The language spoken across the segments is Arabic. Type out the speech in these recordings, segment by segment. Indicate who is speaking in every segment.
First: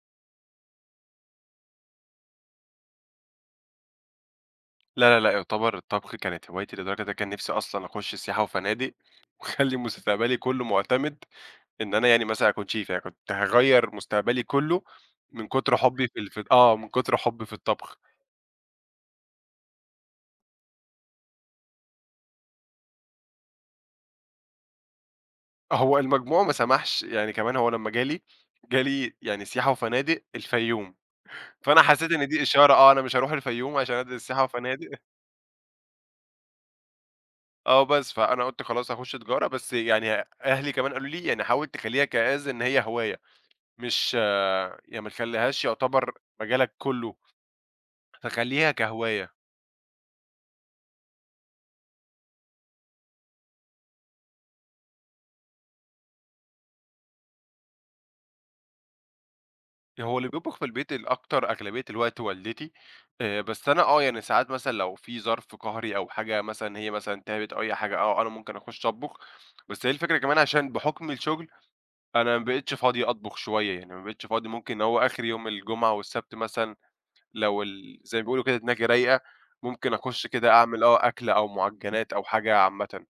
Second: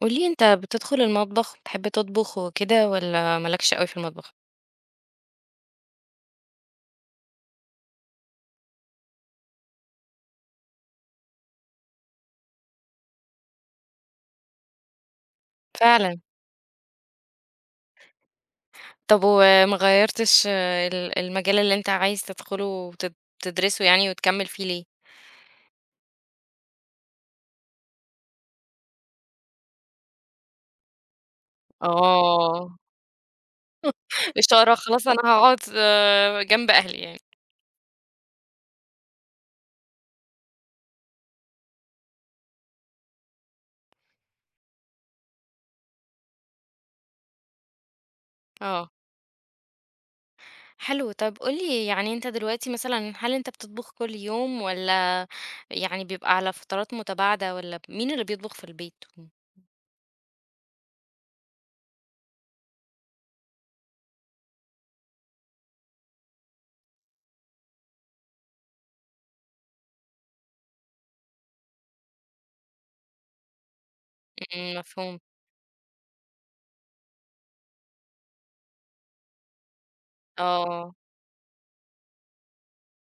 Speaker 1: قولي أنت بتدخل المطبخ، بتحب تطبخ وكده والّا ما لكش أوي في المطبخ؟
Speaker 2: لا، لا، لأ، يعتبر الطبخ كانت هوايتي لدرجة إن أنا كان نِفْسي أصلًا أخُش سياحة وفنادق وأخلّي مستقبلي كُلّه مُعتمد إن أنا مثلًا أكون chef كنت هاغيّر مستقبلي كُلّه من كُتر حُبّي في
Speaker 1: فعلًا،
Speaker 2: ال في آه، من كُتر حُبّي في الطبخ.
Speaker 1: طب وما غيّرتش آه، المجال اللي أنت عايز تدخله تدرسه يعني وتكمّل فيه ليه؟
Speaker 2: هو المجموع ما سمحش، يعني كمان هو لمّا جالي، جالي يعني سياحة وفنادق الفيوم، فأنا حسّيت إن دي إشارة
Speaker 1: آه،
Speaker 2: آه، أنا مش هاروح الفيوم عشان أدرس سياحة
Speaker 1: إشارة
Speaker 2: وفنادق
Speaker 1: خلاص أنا هاقعد جنب أهلي يعني،
Speaker 2: بس، فأنا قُلت خلاص هاخُش تجارة، بس يعني أهلي كمان قالوا لي يعني حاول تخلّيها كas إن هي هواية. مش آه، يعني ما تخلّيهاش يعتبر مجالك كلّه، فخلّيها
Speaker 1: آه،
Speaker 2: كهواية.
Speaker 1: حلو طب قُل لي يعني أنت دلوقتي مثلًا هل أنت بتطبخ كل يوم والّا يعني بيبقى على فترات متباعدة والّا مين اللي بيطبخ في البيت؟
Speaker 2: هو اللي بيطبخ في البيت الأكتر أغلبية الوقت والدتي، بس أنا، يعني ساعات مثلًا لو في ظرف قهري أو حاجة، مثلًا هي مثلًا تعبت أو أي حاجة، آه، أنا ممكن أخُش أطبخ، بس هي الفكرة كمان عشان بحُكم الشغل أنا ما بقيتش فاضي أطبخ شوية، يعني ما بقيتش فاضي،
Speaker 1: إمم،
Speaker 2: ممكن هو
Speaker 1: مفهوم،
Speaker 2: آخر يوم الجمعة والسبت مثلًا لو زي ما بيقولوا كده دماغي رايقة، ممكن أخُش كده أعمل
Speaker 1: آه.
Speaker 2: آه، أكلة أو مُعجّنات أو حاجة عامةً.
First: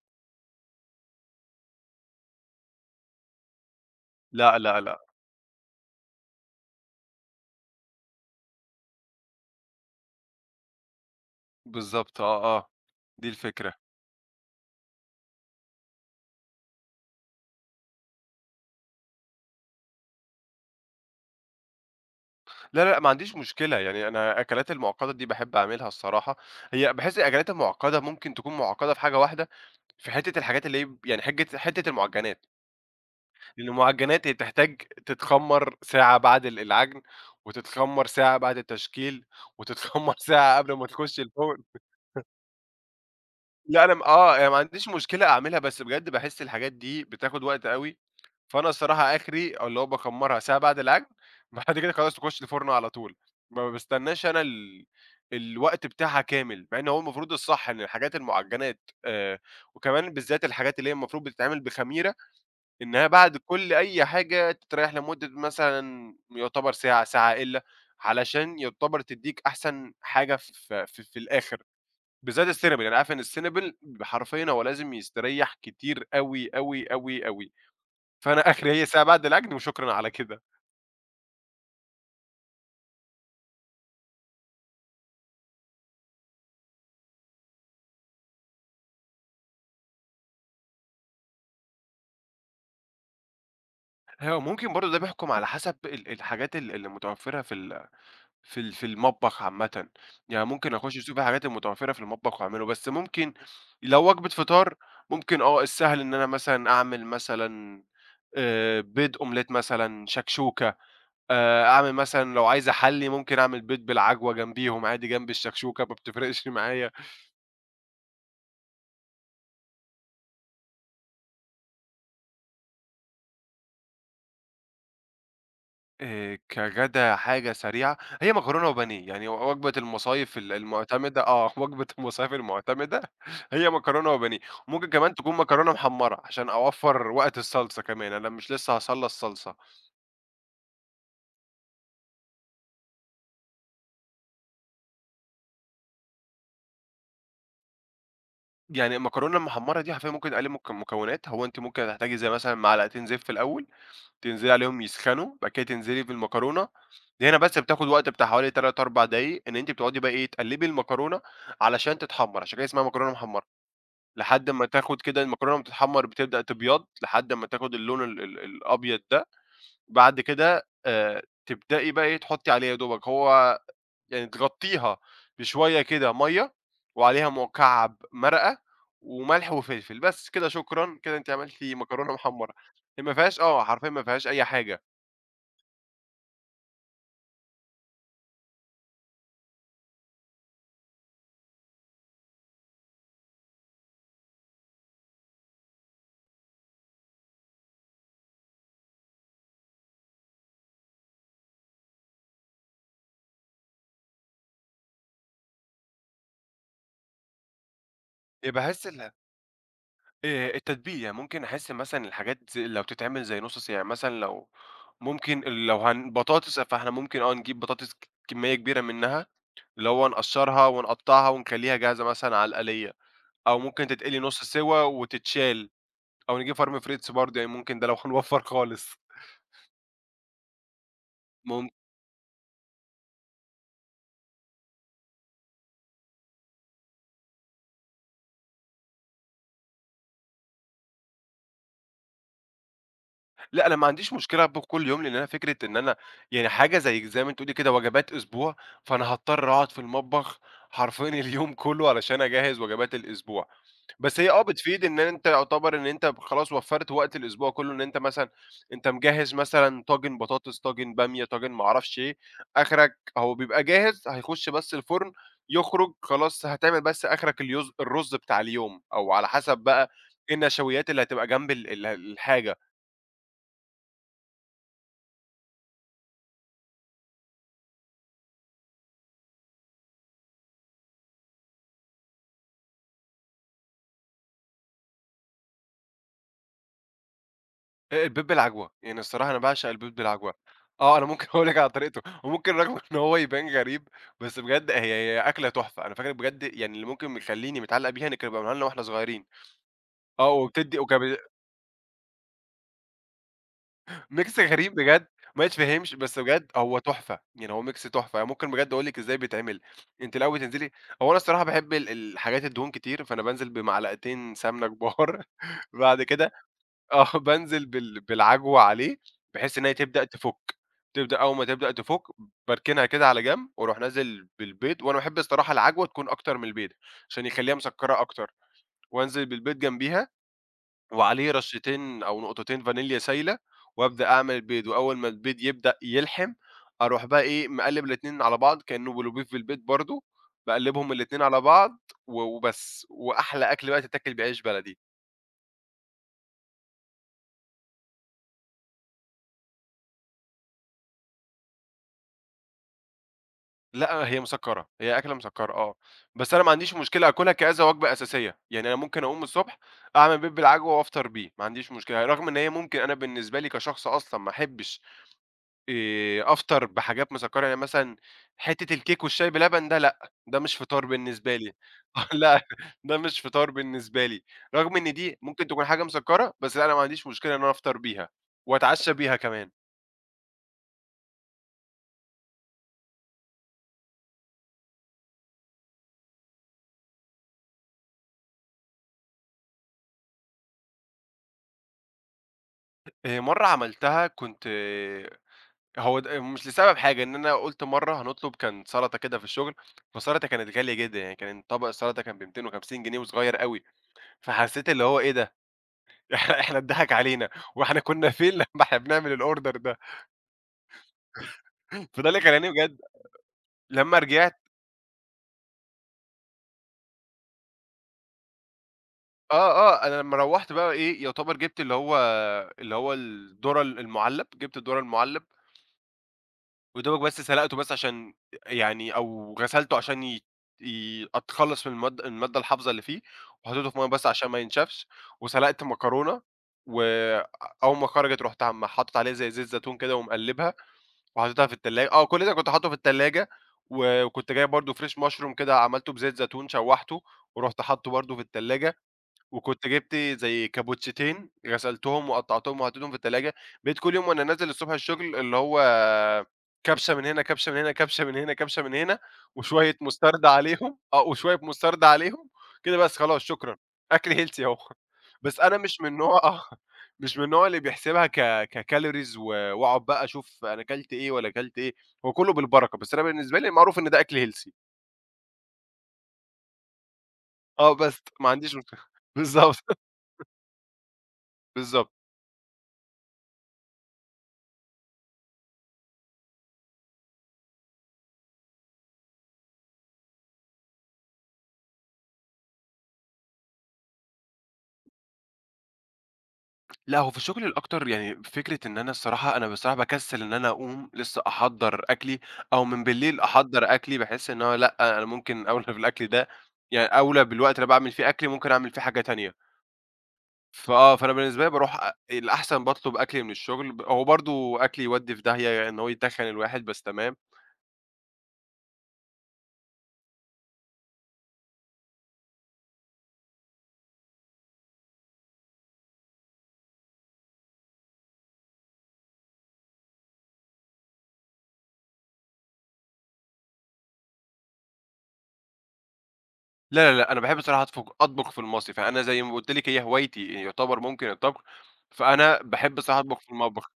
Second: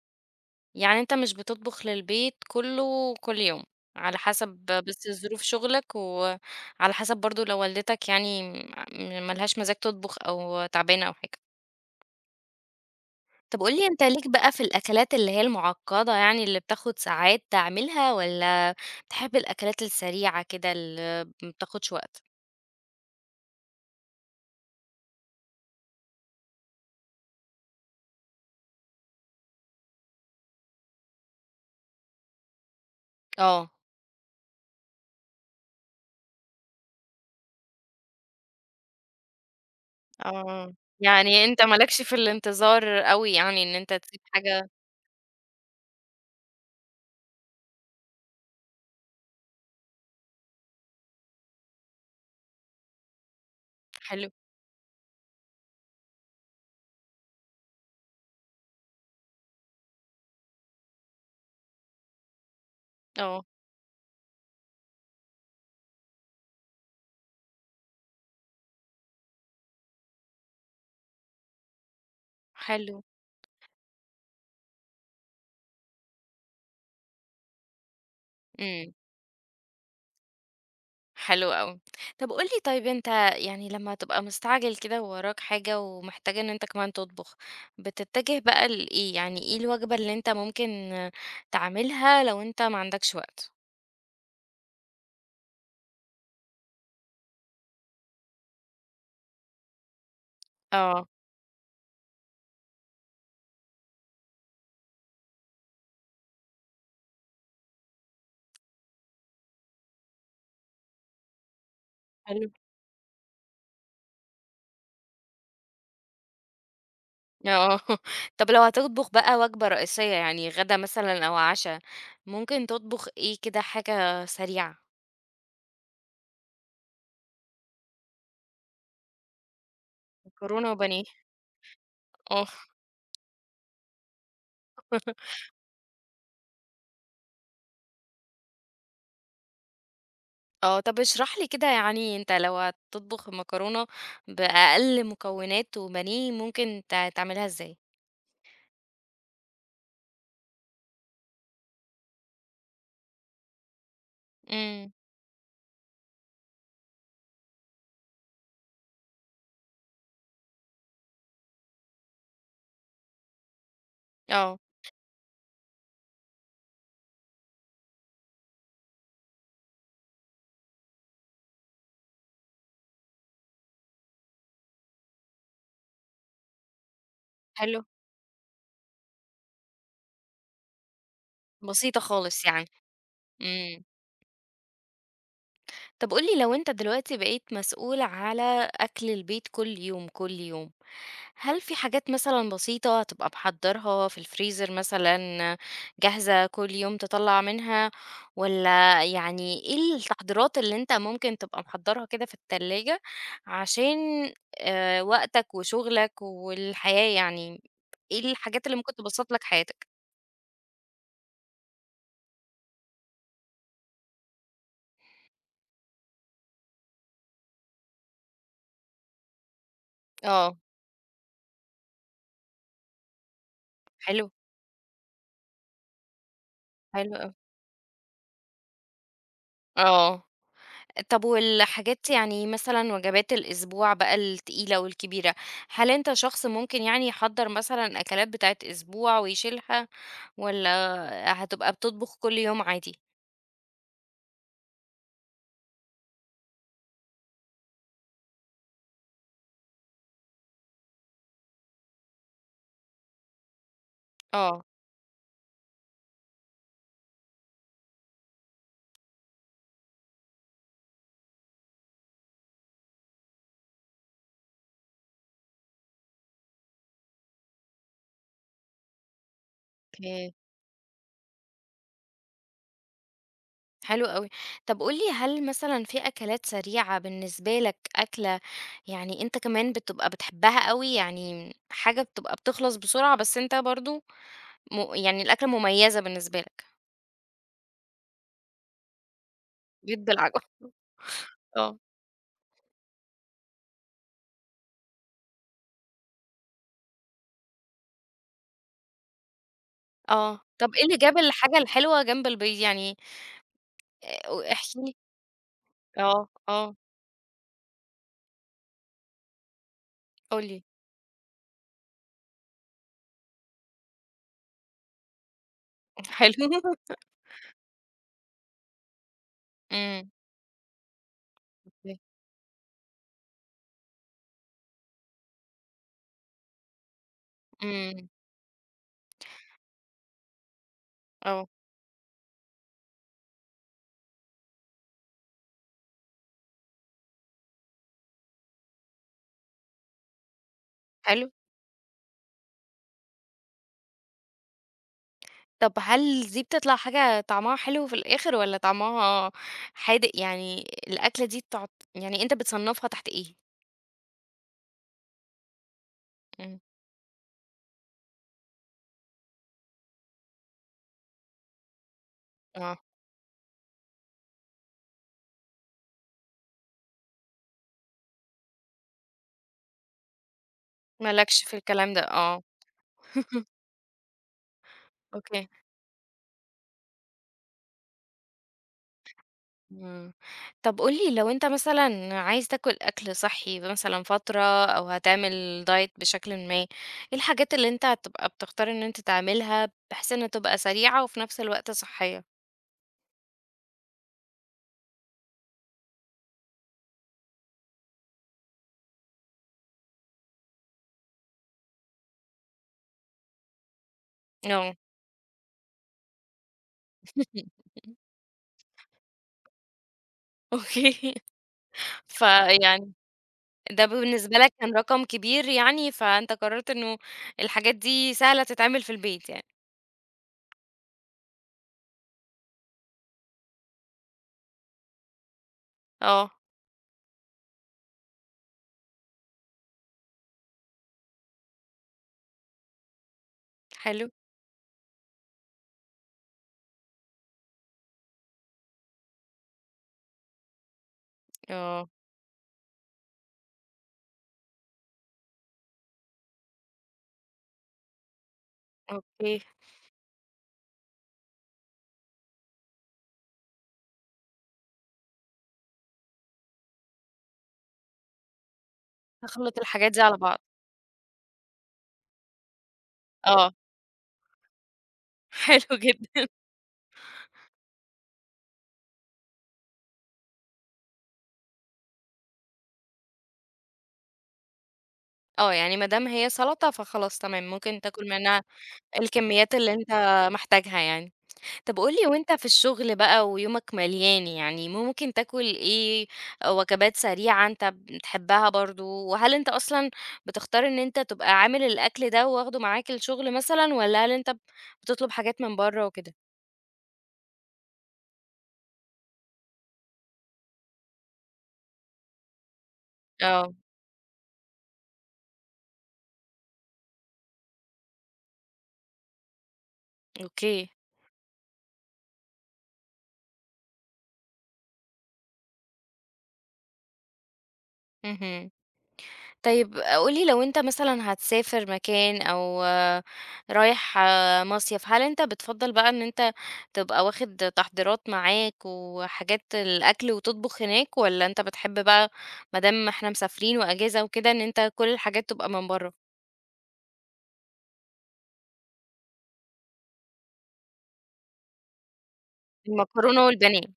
Speaker 1: يعني أنت مش بتطبخ للبيت كله كل يوم، على حسب
Speaker 2: لأ، لأ، لأ.
Speaker 1: بس ظروف شغلك، وعلى حسب برضه لو والدتك يعني ما لهاش مزاج تطبخ أو تعبانة أو حاجة.
Speaker 2: بالضبط آه، آه، دي
Speaker 1: طب
Speaker 2: الفكرة.
Speaker 1: قُل لي أنت ليك بقى في الأكلات اللي هي المعقدة يعني اللي بتاخد ساعات تعملها، والّا بتحب الأكلات السريعة كده اللي ما بتاخدش وقت؟
Speaker 2: لا، لأ، ما عنديش مشكلة، يعني أنا الأكلات المعقدة دي باحب أعملها الصراحة، هي باحس الأكلات المعقدة ممكن تكون معقدة في حاجة واحدة، في حتة الحاجات اللي هي يعني حتة المعجنات، لأن
Speaker 1: آه،
Speaker 2: المعجنات هي تحتاج تتخمّر ساعة بعد العجن، وتتخمّر ساعة بعد التشكيل، وتتخمّر ساعة قبل
Speaker 1: آه،
Speaker 2: ما تخش
Speaker 1: يعني أنت
Speaker 2: الفرن.
Speaker 1: ما لكش في الانتظار أوي يعني إن
Speaker 2: لأ أنا
Speaker 1: أنت
Speaker 2: م
Speaker 1: تسيب
Speaker 2: آه، أنا ما
Speaker 1: حاجة
Speaker 2: عنديش مشكلة أعملها، بس بجد باحس الحاجات دي بتاخد وقت أوي، فأنا الصراحة آخري اللي هو باكمّرها ساعة بعد العجن، بعد كده خلاص تخش الفرن على طول، ما باستناش
Speaker 1: حلو،
Speaker 2: أنا الوقت بتاعها كامل، مع إن هو المفروض الصح إن الحاجات المعجنات وكمان بالذات الحاجات اللي هي المفروض بتتعمل بخميرة، إنها بعد
Speaker 1: آه،
Speaker 2: كل أي حاجة تتريّح لمدة مثلًا يُعتبر ساعة، ساعة إلا، علشان يُعتبر تدّيك أحسن حاجة ف في في الآخر. بالذات السينابل،
Speaker 1: حلو،
Speaker 2: أنا عارف إن السينابل حرفيًا هو لازم يستريّح كتير أوي، أوي، أوي، أوي، فأنا آخري هي
Speaker 1: إمم.
Speaker 2: ساعة بعد الأكل وشكرًا على كده.
Speaker 1: حلو أوي. طب قُل لي طيب أنت يعني لمّا تبقى مستعجل كده ووراك حاجة ومحتاج إن أنت كمان تطبخ، بتتجه بقى لإيه؟ يعني إيه الوجبة اللي أنت ممكن تعملها لو أنت ما عندكش وقت؟
Speaker 2: هو ممكن برضه ده بيحكم على حسب الحاجات اللي متوفّرة في المطبخ عامةً، يعني ممكن أخُش
Speaker 1: آه.
Speaker 2: أشوف إيه الحاجات المتوفّرة في المطبخ وأعمله، بس ممكن لو وجبة فطار، ممكن آه، السهل إن أنا مثلًا أعمل مثلًا بيض أومليت مثلًا، شكشوكة، أعمل مثلًا لو
Speaker 1: حلو.
Speaker 2: عايز أحلّي ممكن أعمل بيض بالعجوة جنبيهم عادي جنب الشكشوكة ما بتفرقش معايا.
Speaker 1: آه. طب لو هتطبخ بقى وجبة رئيسية يعني غدا مثلًا أو عشا، ممكن تطبخ إيه كده حاجة سريعة؟
Speaker 2: كغدا حاجة سريعة، هي مكرونة وبانيه، يعني وجبة المصايف
Speaker 1: مكرونة وبانيه.
Speaker 2: المعتمدة آه، وجبة المصايف
Speaker 1: آه.
Speaker 2: المعتمدة هي مكرونة وبانيه، ممكن كمان تكون مكرونة محمرة عشان أوفّر وقت الصلصة كمان، أنا مش لسه هاصلّى الصلصة،
Speaker 1: آه، طب اشرح لي كده يعني أنت لو هتطبخ مكرونة بأقل مكونات وبانيه ممكن تعملها إزاي؟
Speaker 2: يعني المكرونة المحمرة دي حرفيًا ممكن أقلّل مكونات، هو أنتِ ممكن هتحتاجي زي مثلًا معلقتين زيت في الأول، تنزلي عليهم
Speaker 1: إمم،
Speaker 2: يسخنوا، بعد كده تنزلي بالمكرونة، دي هنا بس بتاخد وقت بتاع حوالي 3، 4 دقايق إن أنتِ بتقعدي بقى إيه تقلّبي المكرونة علشان تتحمّر، عشان كده اسمها مكرونة محمرة. لحد
Speaker 1: آه،
Speaker 2: أمّا تاخد كده المكرونة وهي بتتحمّر بتبدأ تبيض، لحد أمّا تاخد اللون ال ال الأبيض ده، بعد كده تبدئي بقى إيه، تحطّي عليها يا دوبك هو يعني تغطّيها بشوية كده مَيّة وعليها
Speaker 1: حلو،
Speaker 2: مُكعّب مرقة وملح وفلفل، بس كده شكرًا، كده أنتِ عملتِ
Speaker 1: بسيطة
Speaker 2: مكرونة
Speaker 1: خالص
Speaker 2: محمّرة.
Speaker 1: يعني،
Speaker 2: هي ما فيهاش آه،
Speaker 1: إمم.
Speaker 2: حرفيًا ما فيهاش أي حاجة.
Speaker 1: طب قُل لي لو أنت دلوقتي بقيت مسؤول على أكل البيت كل يوم، كل يوم، هل في حاجات مثلًا بسيطة تبقى محضّرها في الفريزر مثلًا جاهزة كل يوم تطلّع منها، والّا يعني إيه التحضيرات اللي أنت ممكن تبقى محضّرها كده في التلاجة عشان وقتك وشغلك والحياة يعني، إيه الحاجات اللي
Speaker 2: باحس
Speaker 1: ممكن
Speaker 2: ال
Speaker 1: تبسّط لك حياتك؟
Speaker 2: التتبيلة، يعني ممكن أحس مثلًا الحاجات زي لو تتعمل زي نُص صياع، مثلًا لو ممكن، لو هن بطاطس فإحنا ممكن نجيب بطاطس كمية كبيرة منها، اللي هو
Speaker 1: آه،
Speaker 2: نقشّرها ونقطّعها ونخلّيها جاهزة مثلًا على القليّة، أو ممكن تتقلي
Speaker 1: حلو،
Speaker 2: نُص سِوا وتتشال، أو نجيب فرم فريتس
Speaker 1: حلو أوي،
Speaker 2: برضه، يعني ممكن ده لو هنوفّر خالص.
Speaker 1: آه. طب
Speaker 2: مم.
Speaker 1: والحاجات يعني مثلًا وجبات الأسبوع بقى التقيلة والكبيرة، هل أنت شخص ممكن يعني يحضّر مثلًا أكلات بتاعة أسبوع ويشيلها، والّا هتبقى بتطبخ كل يوم عادي؟
Speaker 2: لأ أنا ما عنديش مشكلة أطبخ كل يوم، لإن أنا فكرة إن أنا يعني حاجة زي ما أنتِ قُلتِ كده وجبات أسبوع، فأنا هاضطر أقعد في المطبخ حرفيًا اليوم كلّه علشان أجهّز وجبات الأسبوع. بس هي آه،
Speaker 1: آه،
Speaker 2: بتفيد إن أنت يعتبر إن أنت خلاص وفّرت وقت الأسبوع كلّه، إن أنت مثلًا أنت مجهّز مثلًا طاجن بطاطس، طاجن بامية، طاجن ما أعرفش إيه، آخرك هو بيبقى جاهز هيخش بس الفرن، يخرج خلاص هتعمل بس آخرك اليوز الرز بتاع اليوم، أو على حسب بقى
Speaker 1: أوكي،
Speaker 2: إيه النشويات اللي هتبقى جنب ال ال الحاجة.
Speaker 1: حلو أوي. طب قُل لي هل مثلًا في أكلات سريعة بالنسبة لك، أكلة يعني أنت كمان بتبقى بتحبها أوي، يعني حاجة بتبقى بتخلص بسرعة بس أنت برضه م يعني الأكلة مميزة بالنسبة لك،
Speaker 2: البيض بالعجوة، يعني الصراحة أنا باعشق البيض
Speaker 1: بيض
Speaker 2: بالعجوة.
Speaker 1: بالعجوة؟
Speaker 2: آه، أنا ممكن أقول لِك على
Speaker 1: آه.
Speaker 2: طريقته، وممكن رغم إن هو يبان غريب، بس بجد هي أكلة تحفة، أنا فاكر بجد يعني اللي ممكن مخلّيني متعلّق بيها إن كانوا بيعملوها لنا وإحنا صغيرين، آه،
Speaker 1: آه، طَب
Speaker 2: وبتدّي
Speaker 1: إيه اللي
Speaker 2: وكان
Speaker 1: جاب الحاجة الحلوة جنب البيض يعني
Speaker 2: ميكس
Speaker 1: احكِ
Speaker 2: غريب
Speaker 1: لي
Speaker 2: بجد، ما يتفهمش، بس
Speaker 1: آه،
Speaker 2: بجد
Speaker 1: آه،
Speaker 2: هو تحفة، يعني هو ميكس تحفة، أنا ممكن بجد أقول لِك إزاي بيتعمل، أنتِ الأول
Speaker 1: قُل لي
Speaker 2: تنزلي. هو أنا الصراحة باحب الحاجات الدهون كتير، فأنا بانزل بمعلقتين سمنة كبار. بعد كده
Speaker 1: حلو
Speaker 2: آه، بانزل بال بالعجوة عليه، بحيث إن هي تبدأ
Speaker 1: إمم،
Speaker 2: تفُك، تبدأ أول ما تبدأ
Speaker 1: أوكي،
Speaker 2: تفُك باركنها كده على جنب، وأروح نازل بالبيض، وأنا باحب الصراحة العجوة تكون أكتر من البيضة، عشان يخلّيها مسكّرة
Speaker 1: إمم،
Speaker 2: أكتر، وأنزل بالبيض جنبيها، وعليه
Speaker 1: آه،
Speaker 2: رشّتين أو نقطتين فانيليا سايلة، وأبدأ أعمل البيض، وأول ما البيض يبدأ يلحم، أروح بقى إيه مقلّب الاتنين على بعض كإنه بلوبيف في البيض برضه، باقلّبهم الاتنين
Speaker 1: حلو،
Speaker 2: على بعض، و وبس، وأحلى أكل بقى تتاكل بعيش بلدي.
Speaker 1: طَب هل دي بتطلع حاجة طعمها حلو في الآخر والّا طعمها حادق، يعني الأكلة دي تعت يعني أنت بتصنّفها تحت إيه؟
Speaker 2: لأ، هي مسكّرة، هي أكلة مسكّرة آه، بس أنا ما
Speaker 1: إمم،
Speaker 2: عنديش مشكلة آكلها كذا وجبة أساسية، يعني أنا ممكن أقوم الصبح أعمل بيض بالعجوة وأفطر بيه، ما عنديش مشكلة، رغم إن هي
Speaker 1: آه،
Speaker 2: ممكن أنا بالنسبة لي كشخص أصلًا ما أحبش أفطر بحاجات مسكّرة، يعني مثلًا حتّة الكيك والشاي بلبن ده لأ، ده مش فطار
Speaker 1: ما
Speaker 2: بالنسبة
Speaker 1: لكش
Speaker 2: لي،
Speaker 1: في الكلام ده،
Speaker 2: آه، لأ،
Speaker 1: آه،
Speaker 2: ده مش فطار بالنسبة لي، رغم إن دي ممكن
Speaker 1: أوكي.
Speaker 2: تكون حاجة مسكّرة، بس لأ، أنا ما عنديش مشكلة إن أنا أفطر بيها وأتعشى بيها كمان.
Speaker 1: إمم. طب قُل لي لو أنت مثلًا عايز تاكل أكل صحّي مثلًا فترة أو هتعمل diet بشكلٍ ما، إيه الحاجات اللي أنت هتبقى بتختار إن أنت تعملها بحيث إنها تبقى سريعة وفي نفس الوقت صحّية؟
Speaker 2: مرّة عملتها كنت. هو د مش لسبب حاجة، إن أنا قُلت مرّة هنطلب كان سَلطة كده في الشغل، فالسَلطة كانت غالية جدًا، يعني كان طبق السَلطة كان ب250 جنيه وصغير أوي، فحسّيت
Speaker 1: آه.
Speaker 2: اللي هو إيه ده! إحنا اتضحك علينا، وإحنا كُنّا فين لمّا إحنا بنعمل الorder ده؟
Speaker 1: أوكي.
Speaker 2: فده اللي خلّاني بجد
Speaker 1: فيعني ده
Speaker 2: لمّا
Speaker 1: بالنسبة
Speaker 2: رجعت.
Speaker 1: لك كان رقم كبير يعني، فأنت قررت إنه الحاجات دي سهلة تتعمل في البيت يعني.
Speaker 2: آه، آه، أنا لمّا روّحت بقى إيه، يعتبر جِبت اللي هو الذرة المُعلّب، جِبت الذرة المُعلّب
Speaker 1: آه،
Speaker 2: ودوبك بس سلقته بس عشان يعني، أو غسلته عشان ي ي أتخلّص من المادة الحافظة اللي فيه، وحطيته في مَيّة بس
Speaker 1: حلو.
Speaker 2: عشان ما ينشفش، وسلقت مكرونة، وأول ما خرجت رُحت عم حاطط عليها زي زيت زيتون كده ومقلّبها، وحطيتها في
Speaker 1: آه،
Speaker 2: التلا آه كل ده كنت حاطه في التلاجة، وكنت جايب برضه fresh mushroom كده عملته بزيت زيتون شوّحته، ورُحت حاطه برضه في التلاجة.
Speaker 1: أوكي.
Speaker 2: وكنت جِبت زي كابوتشتين غسلتهم وقطّعتهم وحطيتهم في التلاجة، بقيت كل يوم وأنا نازل الصبح الشغل اللي هو كَبْشة من هنا، كَبْشة من هنا، كَبْشة من هنا، كَبْشة من هنا،
Speaker 1: هاخلّط
Speaker 2: وشوية
Speaker 1: الحاجات دي على
Speaker 2: مستردة
Speaker 1: بعض.
Speaker 2: عليهم آه، وشوية مستردة عليهم كده بس خلاص
Speaker 1: آه،
Speaker 2: شكرًا، أكل healthy أهو. بس أنا
Speaker 1: حلو
Speaker 2: مش من النوع
Speaker 1: جدًا.
Speaker 2: آه، مش من النوع اللي بيحسبها كcalories، وأقعد بقى أشوف أنا كلت إيه ولا كلت إيه، هو كُلّه بالبركة، بس أنا بالنسبة لي معروف إن ده أكل healthy.
Speaker 1: آه، يعني ما دام هي سلطة فخلاص تمام،
Speaker 2: آه،
Speaker 1: ممكن
Speaker 2: بس
Speaker 1: تاكل
Speaker 2: ما
Speaker 1: منها
Speaker 2: عنديش مشكلة.
Speaker 1: الكميات اللي
Speaker 2: بالضبط،
Speaker 1: أنت محتاجها يعني. طب
Speaker 2: بالضبط.
Speaker 1: قُل لي وأنت في الشغل بقى ويومك مليان يعني، ممكن تاكل إيه، وجبات سريعة أنت بتحبها برضه، وهل أنت أصلًا بتختار إن أنت تبقى عامل الأكل ده واخده معاك الشغل مثلًا، والّا هل أنت بتطلب حاجات من برّه وكده؟
Speaker 2: لأ، هو في الشغل الأكتر يعني فكرة إن أنا بصراحة باكسّل إن أنا أقوم لسه أحضّر أكلي أو من بالليل
Speaker 1: آه،
Speaker 2: أحضّر أكلي، باحس إن هو لأ، أنا ممكن أولى بالأكل ده، يعني أولى بالوقت اللي باعمل فيه أكلي ممكن أعمل فيه حاجة تانية.
Speaker 1: أوكي،
Speaker 2: فأنا بالنسبة لي باروح أ الأحسن باطلب أكلي من الشغل، هو برضه أكلي يودّي في داهية، يعني إن هو يتخّن الواحد بس تمام.
Speaker 1: اهم. طيب قولي لو أنت مثلًا هتسافر مكان أو رايح مصيف، هل أنت بتفضّل بقى إن أنت تبقى واخد تحضيرات معاك وحاجات الأكل وتطبخ هناك، والّا أنت بتحب بقى ما دام إحنا مسافرين وأجازة وكده إن أنت كل الحاجات تبقى من برّه؟
Speaker 2: لا، لا، لأ، أنا باحب الصراحة أطفق أطبخ في المصيف، يعني أنا زي ما قُلت لِك هي هوايتي، يعتبر ممكن الطبخ، فأنا باحب الصراحة أطبخ
Speaker 1: المكرونة
Speaker 2: في
Speaker 1: والبانيه،
Speaker 2: المطبخ.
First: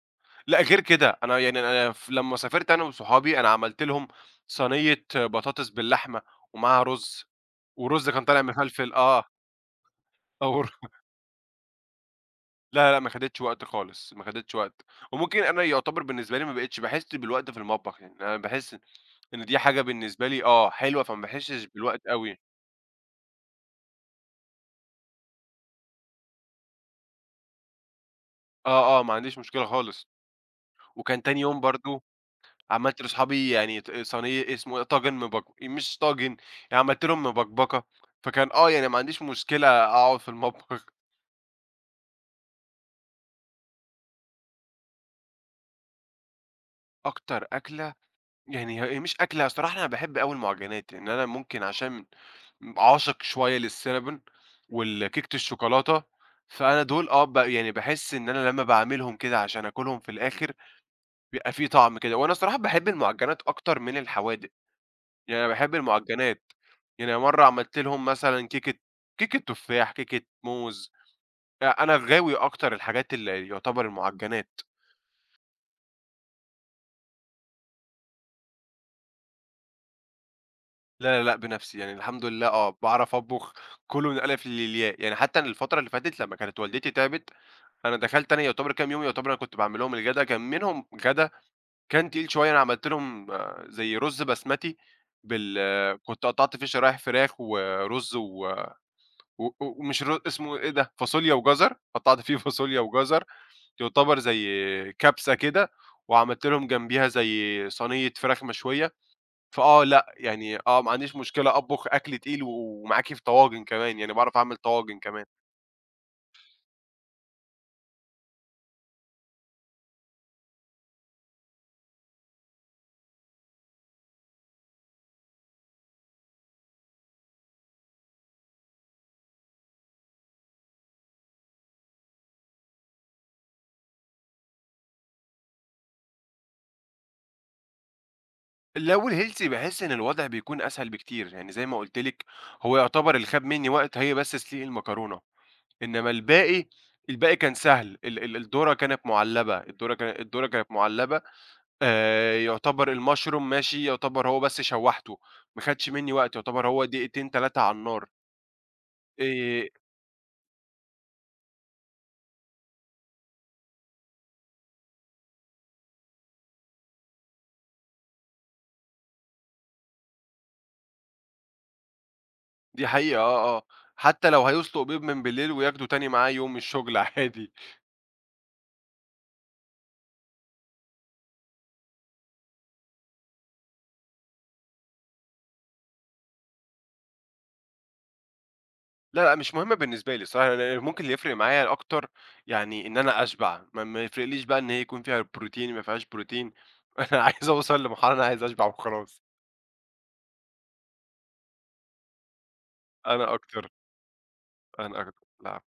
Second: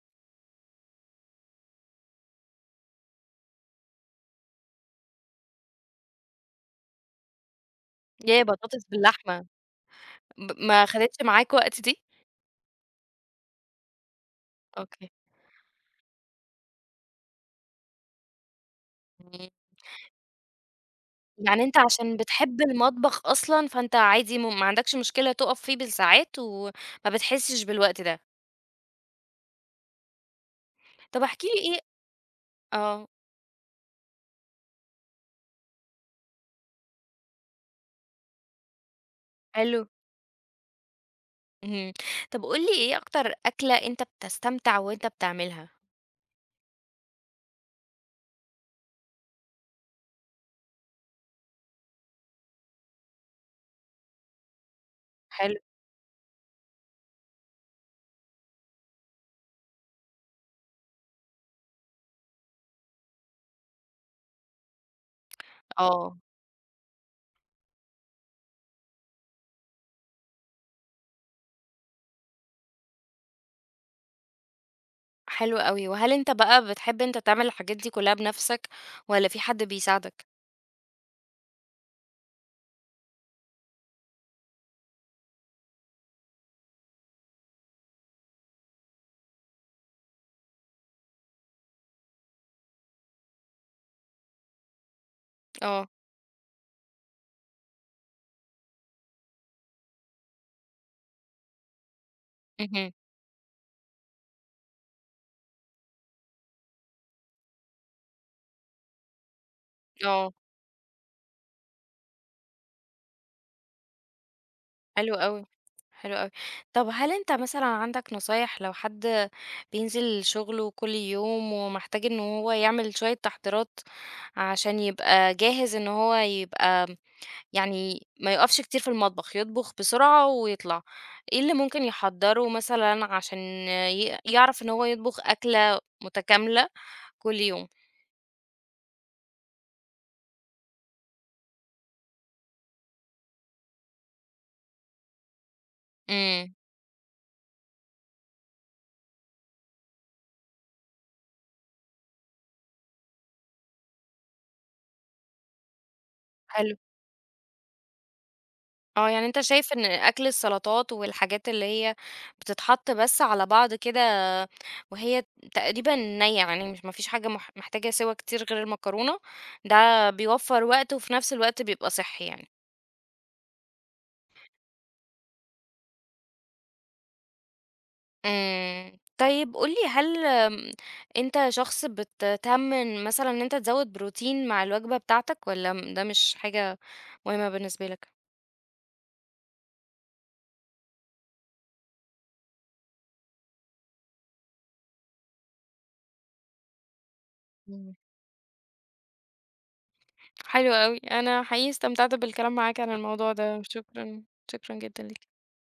Speaker 2: لأ، غير كده، أنا لمّا سافرت أنا وصحابي، أنا عملت لهم صينية بطاطس باللحمة ومعاها رُز، والرُز كان طالع
Speaker 1: ياه! بطاطس
Speaker 2: مفلفل آه.
Speaker 1: باللحمة ب
Speaker 2: أو ر
Speaker 1: ما خدتش معاك وقت دي؟
Speaker 2: لا، لأ، ما خدتش وقت خالص، ما خدتش وقت،
Speaker 1: أوكي،
Speaker 2: وممكن أنا يعتبر بالنسبة لي ما بقيتش باحس بالوقت في المطبخ، يعني أنا باحس إن
Speaker 1: إمم،
Speaker 2: دي حاجة بالنسبة لي آه، حلوة، فما
Speaker 1: يعني
Speaker 2: باحسش
Speaker 1: أنت
Speaker 2: بالوقت
Speaker 1: عشان
Speaker 2: أوي.
Speaker 1: بتحب المطبخ أصلًا، فأنت عادي م ما عندكش مشكلة تُقف فيه بالساعات وما بتحسش بالوقت ده.
Speaker 2: آه، آه، ما عنديش مشكلة خالص، وكان
Speaker 1: طب
Speaker 2: تاني
Speaker 1: احكِ
Speaker 2: يوم
Speaker 1: لي إيه
Speaker 2: برضه عملت
Speaker 1: آه.
Speaker 2: لأصحابي يعني ط صيني اسمه إيه، طاجن مبك مش طاجن، يعني، عملت لهم مبكبكة، فكان آه، يعني ما عنديش مشكلة
Speaker 1: حلو.
Speaker 2: أقعد في المطبخ.
Speaker 1: اهم. طب قُل لي إيه أكتر أكلة أنت بتستمتع وأنت بتعملها؟
Speaker 2: أكتر أكلة، يعني هي مش أكلة، الصراحة أنا باحب أوي المعجنات، يعني أنا ممكن عشان عاشق شوية للcinnamon والكيكة
Speaker 1: حلو.
Speaker 2: الشوكولاتة، فأنا دول آه، ب يعني باحس إن أنا لمّا باعملهم كده عشان آكلهم في الآخر، بيبقى في طعم كده، وأنا الصراحة باحب المعجنات أكتر من الحوادق. يعني أنا باحب
Speaker 1: آه.
Speaker 2: المعجنات، يعني مرّة عملت لهم مثلًا كيكة تفاح، كيكة موز، أنا غاوي أكتر الحاجات اللي يعتبر المعجنات.
Speaker 1: حلو أوي. وهل أنت بقى بتحب أنت تعمل الحاجات دي كلّها بنَفْسك والّا في حد بيساعدك؟
Speaker 2: لا، لا، لأ، بنفسي، يعني الحمد لله آه، باعرف أطبخ كُلّه من الألف للياء، يعني حتى أنا الفترة اللي فاتت لمّا كانت والدتي تعبت، أنا دخلت، أنا يعتبر كام يوم يعتبر أنا كنت باعمل لهم الغدا، كان منهم غدا كان تقيل شوية، أنا عملت لهم آه، زي رُز بسمتي بال
Speaker 1: آه.
Speaker 2: آه، كنت قطّعت فيه شرايح فراخ ورُز و و و ومش ر اسمه إيه ده، فاصوليا وجزر، قطّعت فيه فاصوليا
Speaker 1: اهم.
Speaker 2: وجزر، يعتبر زي كبسة كده، وعملت لهم جنبيها زي صينية فراخ مشوية، فآه لأ،
Speaker 1: آه.
Speaker 2: يعني آه، ما عنديش مشكلة أطبخ أكل تقيل ومعاكِ في طواجن كمان، يعني باعرف أعمل طواجن
Speaker 1: حلو
Speaker 2: كمان.
Speaker 1: أوي. حلو أوي. طب هل أنت مثلًا عندك نصايح لو حد بينزل شُغله كل يوم ومحتاج إن هو يعمل شوية تحضيرات عشان يبقى جاهز إن هو يبقى يعني ما يقفش كتير في المطبخ، يطبخ بسرعة ويطلع. إيه اللي ممكن يحضّره مثلًا عشان يعرف إن هو يطبخ أكلة متكاملة كل يوم؟
Speaker 2: لو الhealthy باحس إن الوضع بيكون أسهل بكتير، يعني زي ما قُلت لِك هو يعتبر اللي خَد منّي وقت هي بس تسليق المكرونة، إنّما
Speaker 1: إمم،
Speaker 2: الباقي، الباقي كان سهل، ال ال الذرة كانت مُعلّبة، الذرة كانت مُعلّبة، يعتبر المشروم ماشي، يعتبر هو بس شوّحته، ما خدش منّي وقت، يعتبر
Speaker 1: حلو.
Speaker 2: هو دقيقتين 3 على النار.
Speaker 1: آه، يعني أنت شايف إن
Speaker 2: آآ
Speaker 1: أكل السلطات والحاجات اللي هي بتتحط بس على بعض كده وهي تقريبًا نيّة، يعني مش ما فيش حاجة محتاجة سِوى كتير غير المكرونة، ده بيوفّر وقت وفي نفس الوقت بيبقى صحّي يعني.
Speaker 2: دي حقيقة آه، آه. حتّى لو هيسلُق بيض من بالليل وياخده تاني معاه يوم الشُغل عادي.
Speaker 1: إمم. طيب قُل لي هل أنت شخص بتهتم مثلًا إن أنت تزوّد بروتين مع الوجبة بتاعتك والّا م ده مش حاجة مهمة بالنسبة لك؟
Speaker 2: لا، لأ، مش مهم بالنسبة لي الصراحة، أنا ممكن اللي يفرق معايا أكتر يعني إن أنا أشبع، ما يفرقليش بقى إن هي يكون فيها بروتين، ما فيهاش بروتين، أنا عايز أوصل
Speaker 1: إمم.
Speaker 2: لمرحلة، أنا عايز أشبع وخلاص.
Speaker 1: حلو أوي. أنا حقيقي استمتعت بالكلام معاك عن الموضوع
Speaker 2: أنا
Speaker 1: ده،
Speaker 2: أكتر،
Speaker 1: شكرًا، شكرًا
Speaker 2: أنا
Speaker 1: جدًا
Speaker 2: أكتر.
Speaker 1: ليك.
Speaker 2: لا